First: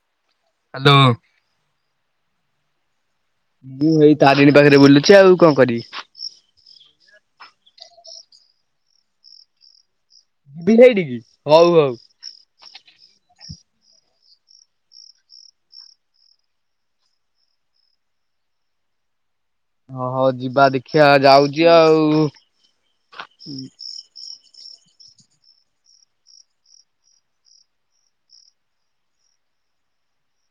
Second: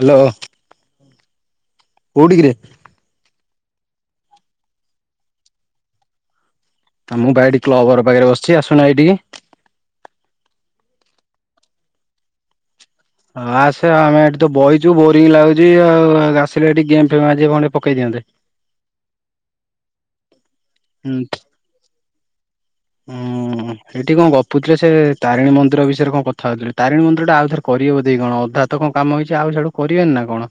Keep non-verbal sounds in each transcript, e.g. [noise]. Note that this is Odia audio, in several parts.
ହ୍ୟାଲୋ। ହାଲୋ। କୋଉଠିକିରେ? ମୁଁ ଏଇ ତାରିଣୀ ପାଖରେ ବୁଲୁଛି ଆଉ କଣ କରିବି। ଆ, ମୁଁ ପା ଏଇଟି କ୍ଲବ୍ ଘର ପାଖରେ ବସିଛି ଆସୁନୁ ଏଇଟିକି। ବି ସେଇଟିକି? ହଉ ହଉ। ହଉ ଆସେ ଆମେ ଏଠିତ ବଇଚୁ ବୋରିଙ୍ଗ ଲାଗୁଚି ଆଉ ଆସିଲେ ଏଠି ଗେମ୍ ଫେମ୍ ବାଜିଏ ଖଣ୍ଡେ ପକେଇ ଦିଅନ୍ତେ। ହୋ ହଉ ଯିବା ଦେଖିଆ ହୁଁ ଯାଉଚି ଆଉ। ଉଁ ଏଠି କଣ ଗପୁଥିଲେ ସେ ତାରିଣୀ ମନ୍ଦିର ବିଷୟରେ କଣ କଥା ହଉଥିଲେ ତାରିଣୀ ମନ୍ଦିର ଟା ଆଉ ଥରେ କରିବେ ବୋଧେ କଣ। ଅଧା ତ କଣ କାମ ହେଇଛି ଆଉ ସିଆଡ଼ୁ କରିବେନି ନା କଣ?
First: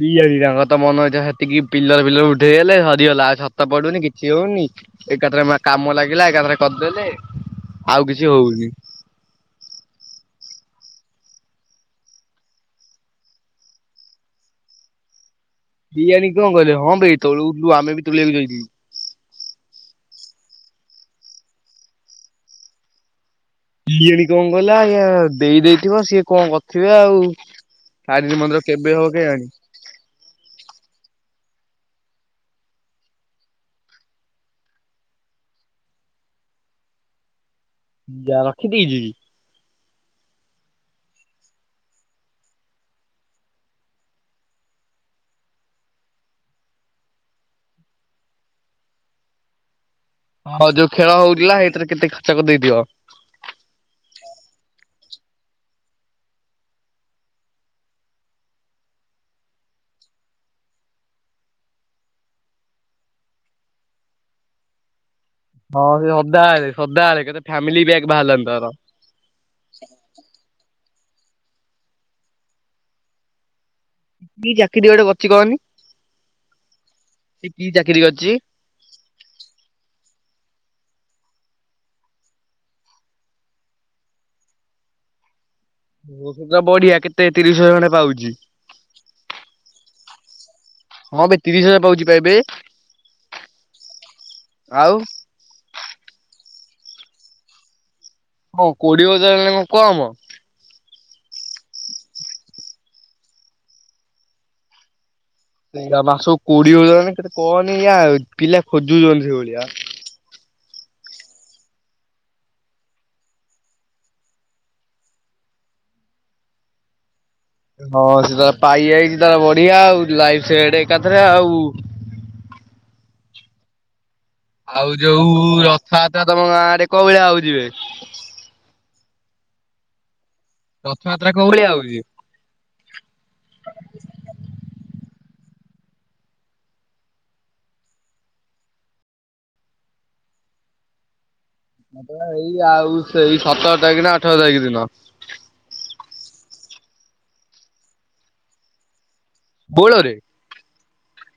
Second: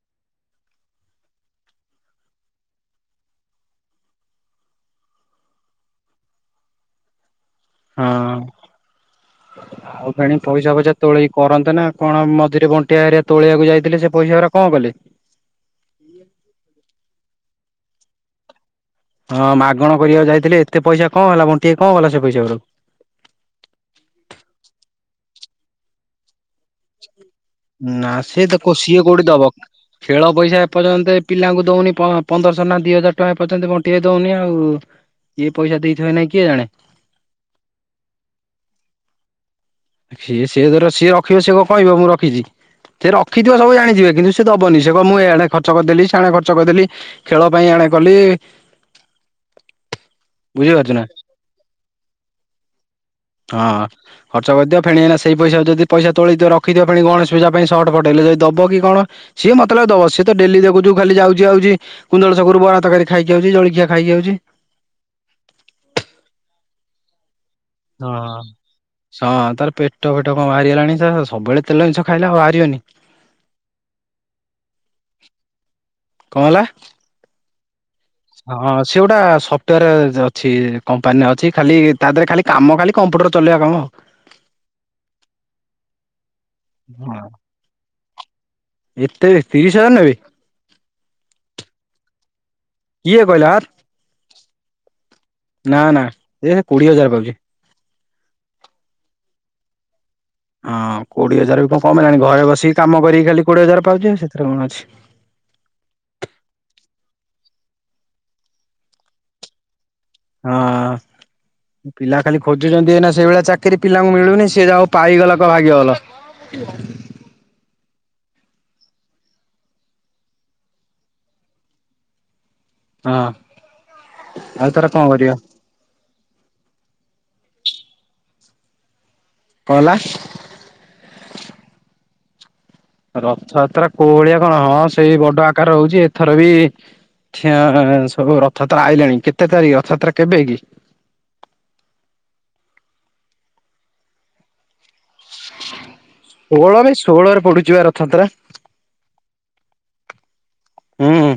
କି ଜାଣିଚି ତାଙ୍କ କଥା। ମନ ଇଚ୍ଛା ସେତିକି ପିଲର୍ ଫିଲର୍ ଉଠେଇଦେଲେ ସରିଗଲା ଆଉ ଛାତ ପଡ଼ୁନି କିଛି ହଉନି। ଏକାଥରେ ମା- କାମ ଲାଗିଲା ଏକାଥରେ କରିଦେଲେ ଆଉ କିଛି ହଁ। ହଉନି। [inaudible] ଆଉ ଫେଣି ପଇସା ଫଇସା ତୋଳେଇ କରନ୍ତେ ନା କଣ ମଝିରେ ବଣ୍ଟି ଭାଇ ହେରିଆ ତୋଳିବାକୁ ଯାଇଥିଲେ ସେ ପଇସା ଉରା କଣ କଲେ? କି ଜାଣି କଣ କଲେ? ହଁ ବେ ତୋଳଉ ବୁ-ଆମେ ବି ତୁଳିବାକୁ ଯାଇଥିଲୁ। ହଁ ମାଗଣ କରିବାକୁ ଯାଇଥିଲେ ଏତେ ପଇସା କଣ ହେଲା ବଣ୍ଟି ଭାଇ କଣ କଲା ସେ ପଇସା ଗୁରାକୁ? ସିଏ ବି କଣ କଲା ଇୟ ଦେଇଦେଇଥିବ ସିଏ କଣ କ ନା ସିଏ ତ କେବେ କୋ-ସିଏ ହବ କୋଉଠି କେଜାଣି। ଦବ? ଖେଳ ପଇସା ଏ ପର୍ଯ୍ୟନ୍ତ ଏ ପିଲାଙ୍କୁ ଦଉନି ପଅଁ-ପନ୍ଦରଶହ ନା ଦି ହଜାର ଟଙ୍କା ଏ ପର୍ଯ୍ୟନ୍ତ ବଣ୍ଟି ଭାଇ ଦଉନି ଆଉ। ଇଏ ପଇସା ଦେଇଥିବ ନାଇଁ କିଏ ଜାଣେ? ଯା ରଖିଦେଇଚିକି? ସିଏ ସେ ତାର ସିଏ ରଖିବ ସିଏ କଣ କହିବ ମୁଁ ରଖିଚି। ସେ ରଖିଥିବ ସବୁ ଜାଣିଥିବେ କିନ୍ତୁ ସେ ଦବନି ସେ ମୁଁ ଏଣେ ଖର୍ଚ୍ଚ କରିଦେଲି ସେଣେ ଖର୍ଚ୍ଚ କରିଦେଲି। ଖେଳ ପାଇଁ ଏଣେ କଲି। ହଁ ବୁଝିପାରୁଛୁ ଯୋଉ ନା ଖେଳ ହଉଥିଲା ସେଇଥିରେ କେତେ ଖର୍ଚ୍ଚ କରି ଦେଇଥିବ? ହଁ। ଖର୍ଚ୍ଚ କରିଥିବ ଫେଣେ ଏଇନା ସେଇ ପଇସା ଯଦି ପଇସା ତୋଳଥିବ ରଖିଥିବ ଫେଣି ଗଣେଶ ପୂଜା ପାଇଁ ସଟ୍ ଫଟ୍ ହେଲେ ଯଦିଦବକି କଣ ସିଏ ମତେ ଲାଗୁଚି ଦବ ସିଏତ ଡେଲି ଦେଖୁଚୁ ଖାଲି ଯାଉଚି ଆଉଚି କୁନ୍ଦଳ ଛକରୁ ବରା ତକାରି ଖାଇକି ଆଉଚି ଜଳଖିଆ ଖାଇକି ଯାଉଚି। ହଁ ସେ ସଦାବେଳେ ସଦାବେଳେ କେତେ ଫାମିଲି ପ୍ୟାକ୍ ହଁ। ବାହାରିଲାନି ତାର ହଁ ତାର ପେଟ ଫେଟ କଣ ବାହାରିଗଲାଣି ସବୁବେଳେ ତେଲ ଜିନିଷ ଖାଇଲା ଆଉ ବାହାରିବନି। କି ଚାକିରି ଗୋଟେ କରିଚି କହନି? କଁ ହେଲା? ସେ କିଚାକିରି କରିଚି? ହଁ ସେଗୋଟା ସଫ୍ଟୱୋର ଅଛି କମ୍ପାନୀ ଅଛି ଖାଲି ତାଦେହରେ ଖାଲି କାମ ଖାଲି କମ୍ପ୍ୟୁଟର ଚଲେଇବା କାମ। [unintelligible] ବଢିଆ ହଁ କେତେ ତିରିଶି ହଜାରେ ଖଣ୍ଡେ ପାଉଚି। ଏତେ ତିରିଶି ହଜାରେ ନାବେ? ହଁବେ ତିରିଶି ହଜାରେ ପାଉଚିପା ଏବେ କିଏ କହିଲା ଆଉ ନା ନା ଏ କୋଡ଼ିଏ ହଜାରେ ପାଉଚି। କଁ କୋଡ଼ିଏ ହଜାରେ ହେଲାଣିନି କଁ କମ୍। ହଁ କୋଡ଼ିଏ ହଜାରେବି କଣ କମ୍ ହେଲାଣି ଘରେ ବସିକି କାମ କରିକି ଖାଲି କୋଡ଼ିଏ ହଜାରେ ପାଉଚି ଆ ସେଥିରେ କଣ ଅଛି। ମାସକୁ କୋଡ଼ିଏ ହଜାରେ କେତେ କହନି ୟା ପିଲା ଖୋଜୁଚନ୍ତି ସେଇଭଳିଆ। ହଁ। ପିଲା ଖାଲି ଖୋଜୁଚନ୍ତି ଏଇନା ସେଇଭଳିଆ ଚାକିରି ପିଲାଙ୍କୁ ମିଳୁନି ସିଏ ଯାହଉ ପାଇଗଲା କ ଭାଗ୍ୟଭଲ। କଁ କୋଉଥୁଲ? ହଁ ସେତାର ପାଇଯାଇଚି ତାର ବଢିଆ ଆଉ ଲାଇଭ୍ ସେଟ୍ ଏକାଥରେ ଆଉ। ହଁ। ତାର ଆଉ କଣ ଯୋଉ କରିବା ରଥଆତ୍ରା ତମ ଗାଁ ଆଡ଼େ କୋଉ ଭଳିଆ ହୋଉଚିବେ? କଁ ହେଲା? ରଥଯାତ୍ରା କୋଉ ଭଳିଆ ହଉଚି? ରଥଯାତ୍ରା କୋଉ ଭଳିଆ କଣ ହଁ ସେଇ ବଡ଼ ଆକାର ହଉଚି ଏଥରବି ଖିଆ ସବୁ ରଥଯାତ୍ରା ଆଇଲାଣି କେତେ ତାରିଖ ରଥଯାତ୍ରା କେବେକି? ହଁ ଏଇ ଆଉ ସେଇ ସତର ତାରିଖନା ଅଠର ତାରିଖ ଦିନ। ଷୋହଳରେ ଷୋହଳରେ ପଡ଼ୁଚିବା ରଥଯାତ୍ରା। ବୋଳରେ। ହୁଁ।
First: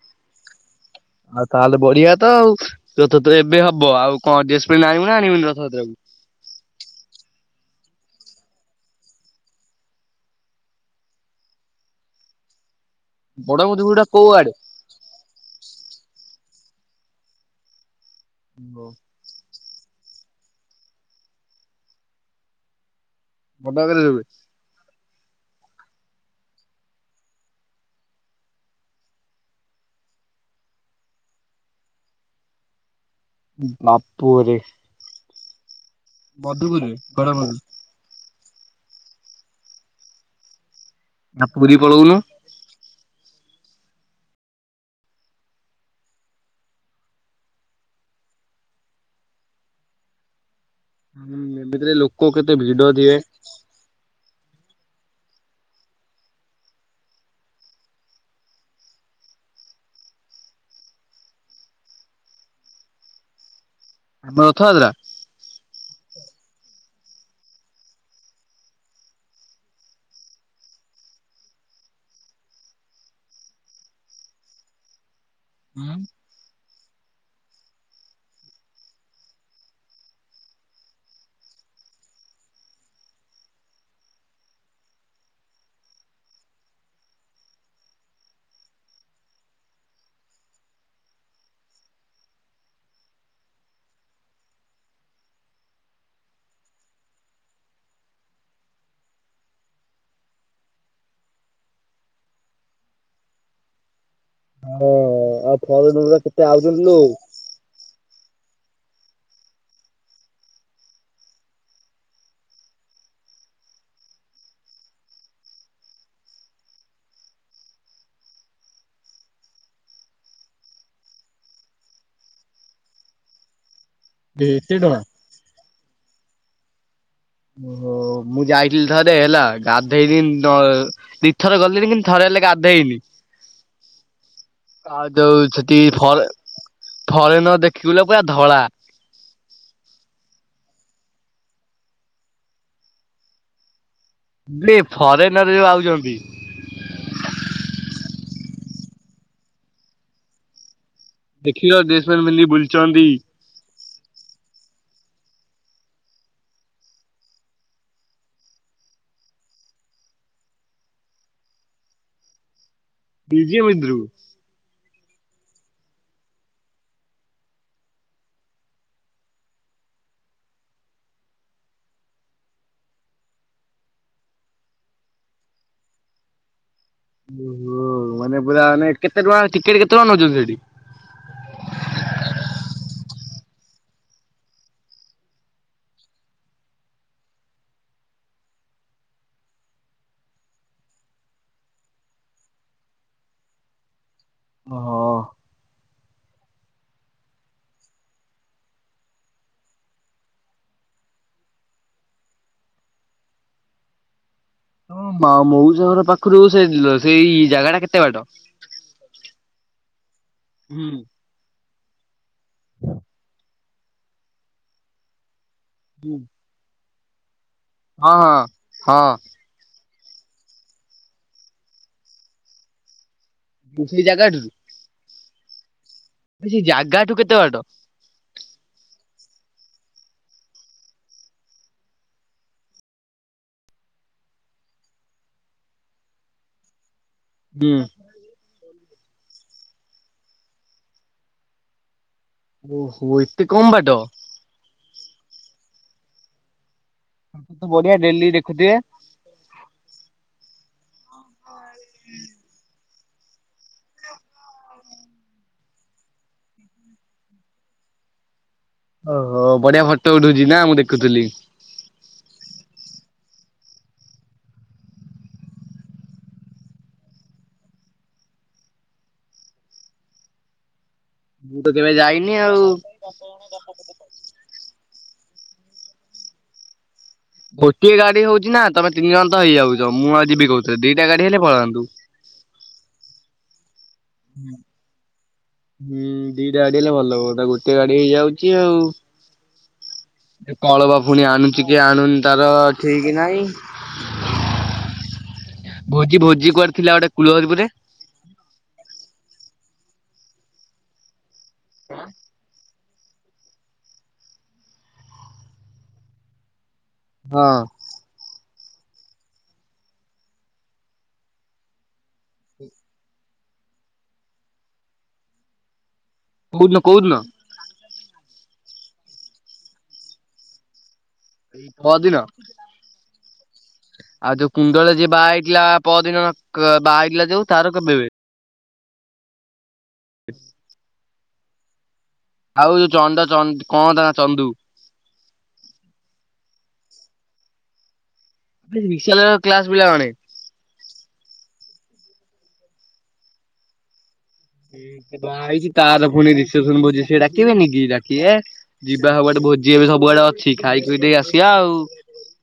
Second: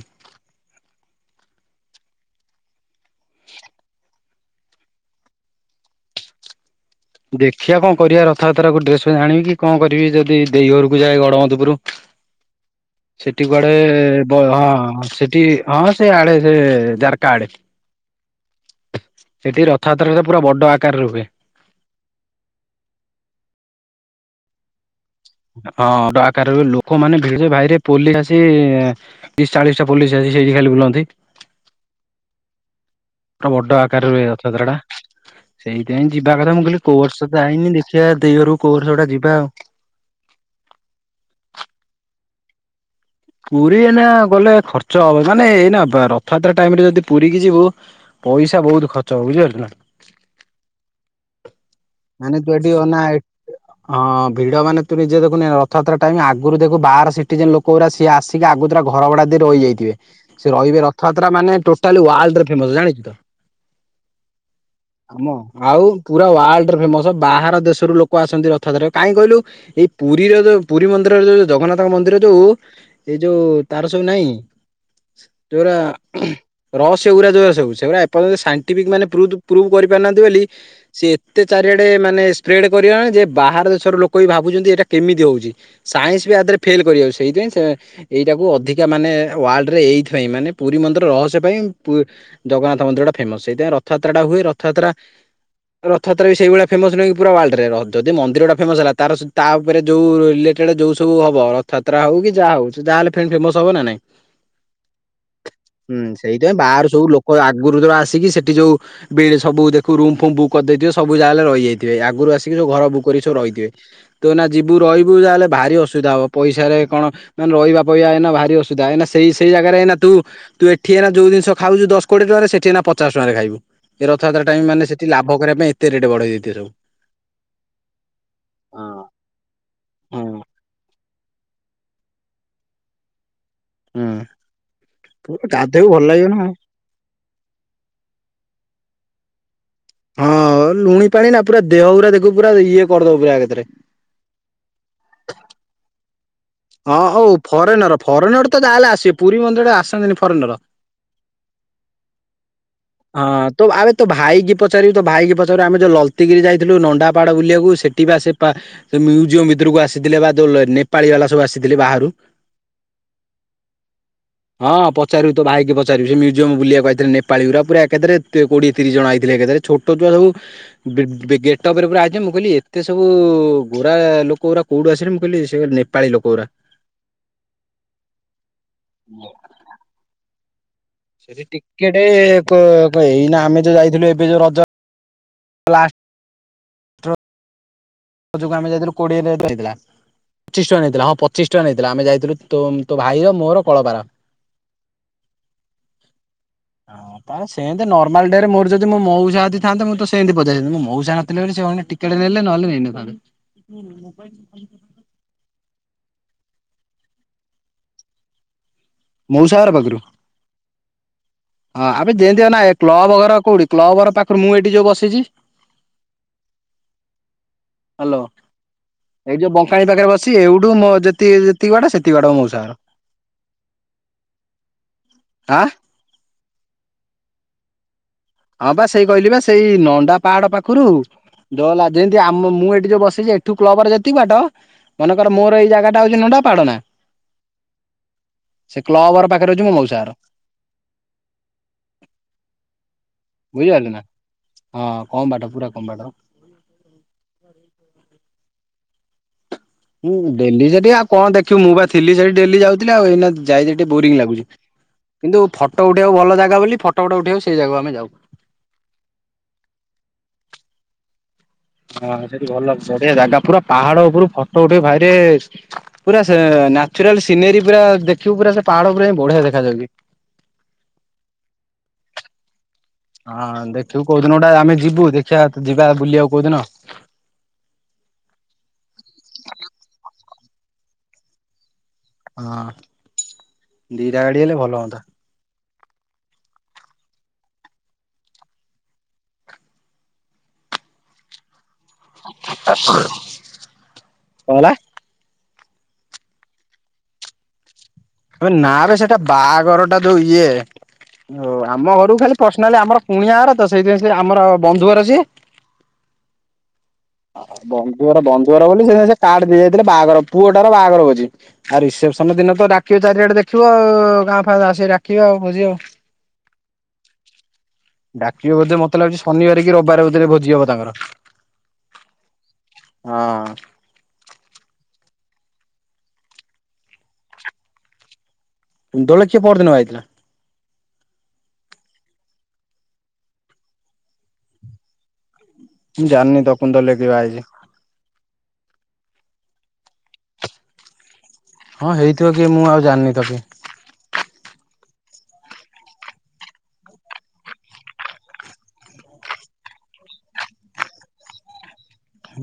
ଆଉ ତାହେଲେ ବଢିଆତ ଆଉ ରଥଯାତ୍ରା ଏବେ ହବ ଆଉ କଣ ଡ୍ରେସ୍ ପେଣ୍ଟ ଆଣିବୁନା ଆଣିବୁନି ରଥଯାତ୍ରକୁ? ଦେଖିଆ କଁ କରିବା ରଥଯାତ୍ରାକୁ ଡ୍ରେସ୍ ଫେସ୍ ଆଣିବିକି କଁ କରିବି ଯଦି ଦେଇ ଘରକୁୁ ଯାଏ ଗଡ଼ମଧୁପୁର [inaudible] ସେଠି ବଡ କୁଆଡ଼େ ମଧୁପୁର ଟା କୋଉ ବ ଆଡେ? ହଁ ସେଠି ହଁ ସେ ଆଡ଼େ ସେ ଯାର୍କା ଆଡ଼େ। ଓ। ସେଠି ରଥଯାତ୍ରାରେ ପୁରା ବଡ଼ ଆକାରରେ ହୁଏ। ବଡ଼ ଆକାରରେ ହୁଏ? ହଁ ବଡ଼ ଆକାରରେ ହୁଏ ଲୋକମାନେ ଭିଡ଼ ଭାଇରେ ପୋଲି ଆସି ତିରିଶି ଚାଳିଶଟା ପୋଲିସ୍ ଆସି ସେଇଠି ଖାଲି ବୁଲନ୍ତି। ପୁରା ବଡ଼ ଆକାରରେ ହୁଏ ବାପୁରେ ରଥଯାତ୍ରାଟା। ସେଇଥିପାଇଁ ଯିବା କଥା ମୁଁ କହିଲି ମଧୁପୁରରେ ବଡ କୋଉବର୍ଷ ମଧୁ ଯାଇନି ଦେଖିବା ଦେଇ ଘରକୁ କୋଉବର୍ଷ ଗୋଟେ ଯିବା ଆଉ। ଆଁ ପୁରି ପଳଉନୁ? ପୁରୀ ଏଇନା ଗଲେ ଖର୍ଚ୍ଚ ହବ ମାନେ ଏଇନା ରଥଯାତ୍ରା ଟାଇମରେ ଯଦି ପୁରୀକିି ଯିବୁ ପଇସା ବହୁତ ଖର୍ଚ୍ଚ ହବ ବୁଝିପାରିଲୁନା। ଉଁ ଏ ଭିତରେ ଲୋକ କେତେ ଭିଡ ଥିବେ? ଅଁ ଭିଡ ମାନେ ତୁରୁ ନିଜେ ଦେଖୁନ ଅ ରଥଯାତ୍ରା ଟାଇମ ଆଗରୁ ଦେଖୁ ବାହାର ସିଟିଯେନ ଲୋକଗୁଡା ଆସି। ସିଏ ଆସିକି ଆଗତୁରା ଘର ଭଡା ଦେଇ ରହିଯାଇଥିବେ। କେ ସେ ରହିବେ ରଥଯାତ୍ରା ମାନେ ଟୋଟାଲି ୱାର୍ଲଡରେ ଫେମସ ଜାଣିଛୁ ତ। ଆମ ରଥଯାତ୍ରା? ଆମ ଆଉ ପୁରା ୱାର୍ଲଡରେ ଫେମସ, ବାହାର ଦେଶରୁ ଲୋକ ଆସନ୍ତି ରଥଯାତ୍ରାରେ କାଇଁ କହିଲୁ? ଏଇ ପୁରୀର ଯୋଉ ପୁରୀ ମନ୍ଦିରର ଯୋଉ ଜଗନ୍ନାଥ ମନ୍ଦିର ଯୋଉ ଏଇ ଯୋଉ ତାର ସବୁ ନାହିଁ ଯୋଉରା ହୁ ରହସ୍ୟ ଗୁରା ଯୋଉରା ସବୁ ସେଉରା ଏପର୍ଯ୍ୟନ୍ତ ସାଇଣ୍ଟିଫିକ୍ ମାନେ ପ୍ରୁ୍ଧ ପ୍ରୁଫ୍ କରିପାରି ନାହାନ୍ତି ବୋଲି ସିଏ ଏତେ ଚାରିଆଡେ ମାନେ ସ୍ପ୍ରେଡ କରିଅଲାଣି ଯେ ବାହାର ଦେଶରୁ ଲୋକ ବି ଭାବୁଛନ୍ତି ଏଇଟା କେମିତି ହଉଛି। ସାଇନ୍ସ ବି ଆଧେରେ ଫେଲ କରି ଯାଉଛି ସେଇଥିପାଇଁ ସେ ଏଇଟାକୁ ଅଧିକା ମାନେ ୱାର୍ଲଡ ରେ ଏଇଥିପାଇଁ ମାନେ ପୁରୀ ମନ୍ଦିର ରହସ୍ୟ ପାଇଁ ପୁ ଜଗନ୍ନାଥ ମନ୍ଦିର ଟା ଫେମସ ସେଇଥିପାଇଁ ରଥଯାତ୍ରାଟା ହୁଏ ରଥଯାତ୍ରା ରଥଯାତ୍ରା ବି ସେଇଭଳିଆ ଫେମସ ନୁହେଁ କି ପୁରା ୱାର୍ଲଡରେ ରଜ ଯଦି ମନ୍ଦିର ଟା ଫେମସ ହେଲା ତାର ସ ତା ଉପରେ ଯୋଉ ଲେଗ ଏଇଟା ଯୋଉ ସବୁ ହବ ରଥଯାତ୍ରା ହଉ କି ଯାହା ହଉ ସେ ଯାହା ହେଲେ ଫେଣ ଫେମସ ହବ ନା ନାଇଁ। ହଁ ଆଉ ହୁଁ ଫରେନର୍ ଗୁରା କେତେ ସେଇଥିପାଇଁ ଆଉଛନ୍ତି ବାହାରୁ ଲୋ ସବୁ ଲୋକ ଆଗୁରୁ ଯୋଓ ଆସିକି ସେଠି ଯୋଉ ବିଳେ ସବୁ ଦେଖୁ ରୁମ ଫୁମ ବୁକ୍ କରିଦେଇଥିବେ ସବୁ ଜାହେଲେ ରହିଯାଇଥିବେ ଆଗରୁ ଆସିକି ସବୁ ଘର ବୁକ କରିକି ସବୁ ରହିଥିବେ। ତୁ ଏନା ଯିବୁ ରହିବୁ ଯାହେଲେ ଭାରି ଅସୁବିଧା ହବ ପଇସାରେ କଣ ରହିବା ପହିବା ଏଇନା ଭାରି ଅସୁବିଧା ଏଇନା ସେଇ ସେଇ ଜାଗାରେ ଏଇନା ତୁ। ତୁ ଏଠି ଏନା ଯୋଉ ଜିଷ ଖାଉଚୁ ଦଶ କୋଡ଼ିଏ ଟଙ୍କାରେ ସେଠି ଏନା ପଚାଶ ଟଙ୍କାରେ ଖାଇବୁ। ଏ ରଥଯାତ୍ରା ଟାଇମ ଏତେ ମାନେ ଟଙ୍କା? ସେଠି ଲାଭ କରିବା ପାଇଁ ଏତେ ରେଟ ବଢେଇ ଦେଇଥିବେ ସବୁ। ଓହୋ, ମୁଁ ଯାଇଥିଲି ଥରେ ହେଲା ଗାଧେବିନି ହଁ ନ ଦିପ୍ ଏଥର ଗଲେକିଣି ଥରେ ହେଲେ ଗାଧେଇବି। ହଁ ଆ ଦୋଉ ଛେତି ଗାଧେଇବୁ ଭଲ ଲାଗିବ ଫଲ ନା ଆଉ। ଫରେନର ଦେଖିବୁଲୋ ପୁରା ଧଳା। ହଁ ଲୁଣି ପାଣି ନା ପୁରା ଦେହଗୁରା ଦେଖିବୁ ପୁରା ଇଏ କରିଦବ ପୁରା ଏକାଥରେ। ବ୍ଲିପ ଫରେନରେ ଯୋଉ ଆଉଛନ୍ତି। ହଁ ଅଉ ଫରେନର ଫରେନର ତ ଯାହେଲେ ଆସିବେ ପୁରୀ ମନ୍ଦିରରେ ଆସନ୍ତିନି ଫରେନର। ଦେଖିଲ ଦେଶ ମେଲ ମିଲି ବୁଲୁଚନ୍ତି। ହଁ ତୋ ଆରେ ତୋ ଭାଇକି ପଚାରିବୁ ତ ଭାଇକି ପଚାରିବୁ ଆମେ ଯେଉଁ ଲଲତିଗିରି ଯାଇଥିଲୁ ନଣ୍ଡାପାହାଡ଼ ବୁଲିବାକୁ ସେଠି ବା ସେପା ସେ ମ୍ୟୁଜିୟମ ଭିତରକୁ ଆସିଥିଲେ ବା ଯୋ ଲୋ ନେପାଳୀ ବାଲା ସବୁ ଆସିଥିଲେ ବାହାରୁ ମ୍ୟୁଜିୟମ ଭିତରକୁ ହଁ ପଚାରିବୁ ତୋ ଭାଇକି ପଚାରିବୁ ସେ ମ୍ୟୁଜିୟମ୍ ବୁଲିଆକୁ ଆଇଥିଲେ ନେପାଳି ଗୁରା ପୁରା ଏକାଥରେ ତେ କୋଡିଏ ତିରିଶ ଜଣ ଆଇଥିଲେ ଏକା ଥରକେ ଛୋଟ ଛୁଆ ସବୁ ବିଗ୍ ବି ଗେଟପରେ ପୁରା ଆଇଚନ୍ତି ମୁଁ କହିଲି ଏତେ ସବୁ ଗୋରା ଲୋକ ଗୁରା କୋଉଠୁ ଆସିଲେ ମୁଁ କହିଲି ସେ ନେପାଳି ଲୋକ ଗୁରା଼। ଓହ ମାନେ ପୁରା ମାନେ କେତେ ଟଙ୍କା ଟିକେଟ କେତେ ଟଙ୍କା ନେଉଛନ୍ତି ସେଠି? ସେଠି ଟିକେଟେ କୋ କୋ ଏଇନା ଆମେ ଯୋଉ ଯାଇଥିଲୁ ଏବେ ଯୋଉ ରଜ ଲାଷ୍ଟ ର ତୋ ଯୋଗୁ ଆମେ ଯାଇଥିଲୁ କୋଡିଏ ନେଟ ହେଇଥିଲା। ପଚିଶ ଟଙ୍କା ନେଇଥିଲା ହଁ ପଚିଶ ଟଙ୍କା ନେଇଥିଲା ଆମେ ଯାଇଥିଲୁ ତୋମ ତୋ ଭାଇର ମୋର କଳକାର। ଓ ହୋ ହଁ ହଁ ତାର ସେମିତି ନର୍ମାଲ ଡେରେ ମୋର ଯଦି ମୋ ମଉସା ଆଦିଥାନ୍ତେ ମୁଁ ତ ସେମିତି ପଚାଇଯାଇଥାନ୍ତି ମୋ ମଉସା ନଥିଲେ ବୋଲି ସେମାନେ ଟିକ କେଡେ ନେଲେ ନହେଲେ ନେଇନଥାନ୍ତେ [inaudible] ତମ ମା ମଉସା ଘର ପାଖୁରୁ ସେ [unintelligible] ସେଇ ଜାଗାଟା କେତେ ବାଟ। ମଉସା ଘର ପାଖୁରୁ। ହୁଁ। ହଁ ଆବେ ଯେନ୍ତି ଅନା ଏ କ୍ଲବ ଘର କୋଉଠି କ୍ଲବ ଘର ପାଖୁରୁ ମୁଁ ଏଠି ଯୋଉ ବସିଚି ହୁଁ। ହଁ ହାଲୋ ହଁ ଏଇଠି ଯୋଉ ବ ପାଣି ପାଖେରେ ବସଚି ଏଉଠୁ ମୋ ଯେତିି ଯେତିକି ବାଟ ସେତିକି ବାଟ ମୋ ମଉସା ଘର। ଉଁ ସେଇ ଜାଗାଠୁରୁ। ଆଁ। ମୁଁ କହିଲି ସେଇ ଜାଗାଠୁ କେତେ ବାଟ? ହଁ ପା ସେଇ କହିଲି ବା ସେଇ ନଣ୍ଡା ପାହାଡ ପାଖୁରୁ ଜଅଲା ଯେନ୍ତି ଆମ ମୁଁ ଏଠି ଯୋଉ ବସଛି ଏଠୁ କ୍ଲବ ଘର ଯେତିକି ବାଟ ମନେକ ମୋର ଏଇ ଜାଗାଟା ହଉଛି ନଣ୍ଡା ପାହାଡ ନା ହୁଁ। ସେ କ୍ଲବ ଘର ପାଖରେ ହଉଛି ମୋ ମଉସା ଘର। ଓହୋ ଏ ବୁଝିପାଇଲେ ନା ହଁ କମ୍ ବାଟ ପୁରା କମ୍ ବାଟ। [inaudible] ତ ବଢିଆ ଡେଲି ଦେଖୁଥିବେ। ମୁଁ ଡେଲି ସେଠି ଆଉ କଣ ଦେଖିବୁ ମୁଁ ବା ଥିଲି ସେଇଠି ଡେଲି ଯାଉଥିଲି ଆଉ ଏଇନା ଯାଇ ସେଠି ବୋରିଙ୍ଗ୍ ଲାଗୁଛି। କିନ୍ତୁ ଫଟ ଉଠେଇଆକୁ ଭଲ ଜାଗା ବୋଲି ଫଟ ଫଟ ଉଠେଇଆକୁ ସେଇ ଜାଗାକୁ ଆମେ ଯାଉ। ଓହୋ ବଢିଆ ଫଟୋ ଉଠୁଚି ନା ମୁଁ ଦେଖୁଥୁଲି। ହଁ ସେଠି ଭଲ ବଢିଆ ଜାଗା ପୁରା ପାହାଡ ଉପୁରୁ ଫଟ ଉଠେଇବୁ ଭାଇରେ ପୁରା ସେ ନ୍ୟାଚୁରାଲ ସିନେରୀ ପୁରା ଦେଖିବୁ ପୁରା ସେ ପାହାଡ ଉପୁରୁ ଯାଇଁକି ବଢିଆ ଦେଖାଯାଉଚି। ମୁଁ ତ କେବେ ଯାଇନି ଆଉ। ହଁ ଦେଖିବୁ କୋଉ ଦିନ ଗୋଟେ ଆମେ ଯିବୁ ଦେଖିଆ ତୁ ଯିବା ବୁଲିଆକୁ କୋଉ ଦିନ। ଗୋଟିଏ ଗାଡି ହଉଚି ନା ତମେ ତିନି ଜଣ ତ ହେଇଯାଉଚ ମୁଁ ଆଉ ଯିବି କୋଉଥେରେ ଦିଟା ଗାଡି ହେଲେ ପଳାନ୍ତୁ। ହଁ ଦିଟା ଗାଡି ହେଲେ ଭଲ ହଅନ୍ତା। ହୁଁ ଦିଟା ଗାଡି ହେଲେ ଭଲ ହୁଅନ୍ତା ଗୋଟିଏ ଗାଡି ହେଇଯାଉଚି ଆଉ। ଯେ କଳ ବା ଫୁଣି ଆଣୁଚି ଇଏ ଆଣୁନି ତାର ଠିକି ନାଇଁ। କଣ ହେଲା? ଭୋଜି ଭୋଜି କୁଆଡେ ଥିଲା ଗୋଟେ କୂଳହରିପୁରରେ। ଆବେ ନା ବେ ସେଟା ବାଆଘରଟା ଯୋଉ ଇଏ ଓ ଆମ ଘରୁକୁ ଖାଲି ପର୍ସନାଲ୍ ଆମର କୁଣିଆ ଘର ତ ସେଇଥିପାଇଁ ସିଏ ଆମର ବନ୍ଧୁଘର ସିଏ। ହଁ। [unintelligible] ପୁଅର ବନ୍ଧୁଘର ବୋଲି ସେଇଥିପାଇଁ ସିଏ କାର୍ଡେ ଦେଇଯାଇଥିଲେ ବାଆଘର ପୁଅଟାର ବାଆଘର ଭୋଜି ଆଉ ରିସେପସନ୍ ଦିନ ତ ଡା କିଏ ଚାରିଆଡେ ଦେଖିବ ଆଉ ଗାଁ ଫାଁ ଆସିକି ଡାକିବ ଆଉ ଭୋଜି ଆଉ। କୋଉ ଦିନ କୋଉ ଦିନ। ଡାକିବ ବୋଧେ ମତେ ଲାଗୁଛି ଶନିବାରେ କି ରବିବାରେ ଭିତେରେ ଭୋଜି ହବ ତାଙ୍କର। ଏଇ ପଅରଦିନ। ହଁ ଆଉ ଯୋଉ କୁଣ୍ଡଳରେ ଯିଏ ବାହା ହେଇଥିଲା ପଅରଦିନ କ ବାହା ହେଇଥିଲା ଯୋଉ ତାର କେବେ ବେ। କୁଣ୍ଡଳରେ କିଏ ପଅରଦିନ ବାହେଇଥିଲା। [unintelligible] ଆଉ ଯୋଉ ଚନ୍ଦା ଚନ୍ଦ୍ କଣ ତା ନାଁ ଚନ୍ଦୁ। ମୁଁ ଜାଣିନି ତ କୁଣ୍ଡଳରେ କିଏ ବାହେଇଚି। ବିଶା କ୍ଲାସ ପିଲା ଜଣେ। ହଁ ହେଇଥିବ କିଏ, ମୁଁ ଆଉ ଜାଣିନି ତାକୁ। ସେ ବାହା ହେଇଛି ତାର ପୁଣି ରିସେପସନ ଭୋଜି, ସେ ଡାକିବେନି କିି ଡାକିବେ। ଯିବା ସବୁଆଡେ ଭୋଜି ଏବେ ସବୁଆଡେ ଅଛି, ଖାଇ ଖୁଇଦେଇ ଆସିବା ଆଉ।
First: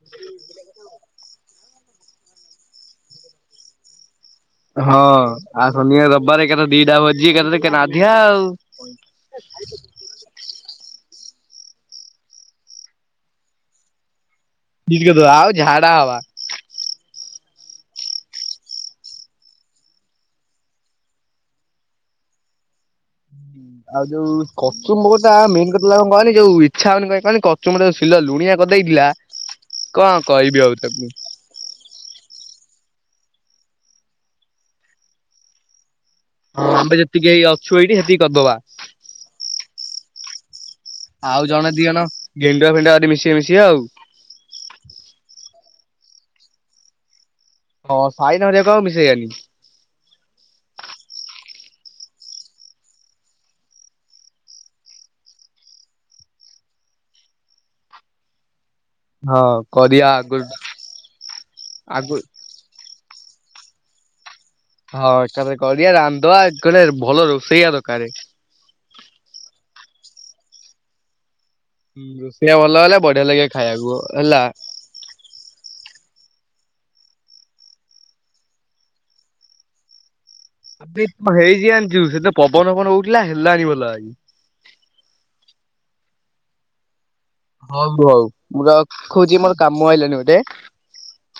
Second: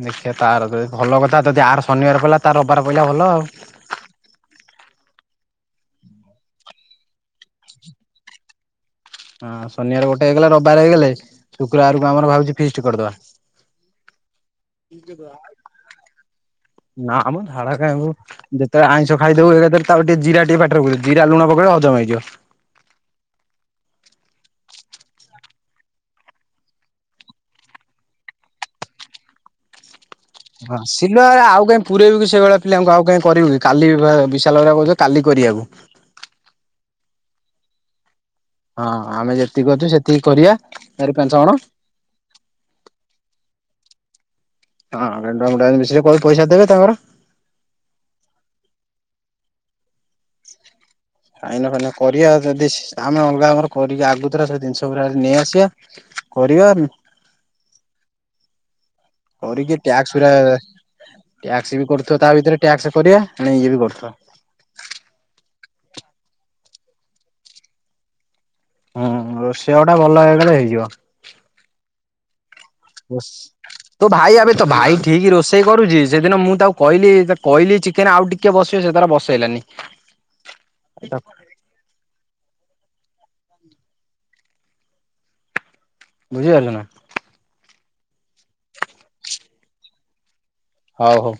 ଦେଖିବା ତାର ଯଦି ଭଲ କଥା ଯଦି ଆର ଶନିବାର ପରିଲା ତା ରବିବାର ପଇଲା ଭଲ ଆଉ। ହଁ ଆଉ ଶନିବାରେ, ରବିବାରେ ଏକାଥରେ ଦିଟା ଭୋଜି ଏକା ଥରେ ନାଧିବା ଆଉ। ହଁ ଶନିବାର ଗୋଟେ ହେଇଗଲା, ରବିବାର ହେଇଗଲେ ଶୁକ୍ରବାରକୁ ଆମର ଭାବୁଛି ଫିଷ୍ଟ କରିଦବା। ଠିକ୍ କଥା ଆଉ ଝାଡା ହବା। ନା ଆମର ଧଡ଼ା କବ [unintelligible] ଯେତେବେଳେ ଆଇଁଷ ଖାଇଥିବୁ ଏକାଥରେ ତାକୁ ଟିକେ ଜିରା ଟିକେ ପାଟିରେ ପକେଇଦେବୁ ଜିରା ଲୁଣ ପକେଇଲେ ହଜମ ହେଇଯିବ। ଆଉ ଯୋଉ କଚୁମ୍ବୋରଟା ମେନ୍ କଥା କଣ କହନି ଯଉ ଇଚ୍ଛା ହଉନି କହି କହନି ମ୍ବର ଯୋଉ ଶିଲ ଲୁଣିଆ କରିଦେଇଥିଲା କଣ କହିବି ଆଉ ହଁ ତାକୁ। ଶିଲୁଆ ର ଆଉ କେ ପୁରଇବୁକି ସେଇଭଳିଆ ପିଲାଙ୍କୁ ଆଉ କାହିଁ କରିବୁ କି, କାଲି ବା ଵିଶାଲ ଘରିଆ କହୁଥିଲେ କାଲି କରିବାକୁ। ହଁ ଆମେ ଯେତିକି ହେଇ ଅଛୁ ଏଇଠି ସେତିକି କରିଦବା। ହଁ ଆମେ ଯେତିକି ଅଛୁ ସେତିକି କରିବା ଚାରି ଆଉ ପାଞ୍ଚ ଜଣ। ଜଣେ ଦି ଗେଣ୍ଡୁଆ ଫେଣ୍ଡୁଆ କରି ମିଶିବେ ମିଶିବେ ଆଉ। ହଁ ଗାଣ୍ଡୁଆ କୁ ଡାକେନି ସେ ପଇସା ଦେବେ ତାଙ୍କର। ହଁ ସାଇନ ଘେରିକା ଆଉ ମିଶେଇବାନି। ଆଇନା ଫାଇନା କରିବା, ଯଦି ସେ ଆମେ ଅଲଗାଘର କରିବା ଆଗୁତୁରା ସେ ଜିନିଷ ଗୁଡା ନେଇଆସିବା। କରିବା ହଁ କରିକି କରିବା ଟ୍ୟାକ୍ସ ଗୁଡା ଆଗରୁ ଟ୍ୟାକ୍ସ ବି ଆଗରୁ କରୁଥିବ ତା ଭିତରେ ଟ୍ୟାକ୍ସ କରିବା ଫୁଣି ଇଏ ବି କରୁଥିବା। ହଁ ଏକାଥରେ କରିବା ରାନ୍ଧି ଦବା କଲେ ଭଲ ରୋଷେଆ ଦରକାରେ। ହୁଁ ରୋଷେଆ ଗୋଟେ ଭଲ ହେଇଗଲେ ହେଇଯିବ। ହଁ ରୋଷେଇଆ ଭଲ ହେଲେ, ବଢିଆ ଲାଗେ ଖାଇବାକୁ ହେଲା। ଠିକି ରୋଷେଇ କରୁଛି, ସେଦିନ ମୁଁ ତାକୁ କହିଲି କହିଲି ଚିକେନ ଆଉ ଟିକିଏ ବସିବ ସେ ତାର ବସେଇଲାନି। ଆବେ କଁ ହେଇଛି ଜାଣିଛୁ, ସେଦିନ ପବନ ଫବନ ହଉଥିଲା, ହେଲାଣିି ଭଲ ଆଉ। ବୁଝିପାରିଛୁ ନା। ହଉ ହଉ ମୁଁ ରଖୁଛି ମୋର କାମ ଆଇିଲାଣିି ଗୋଟେ। ହଉ ହଉ।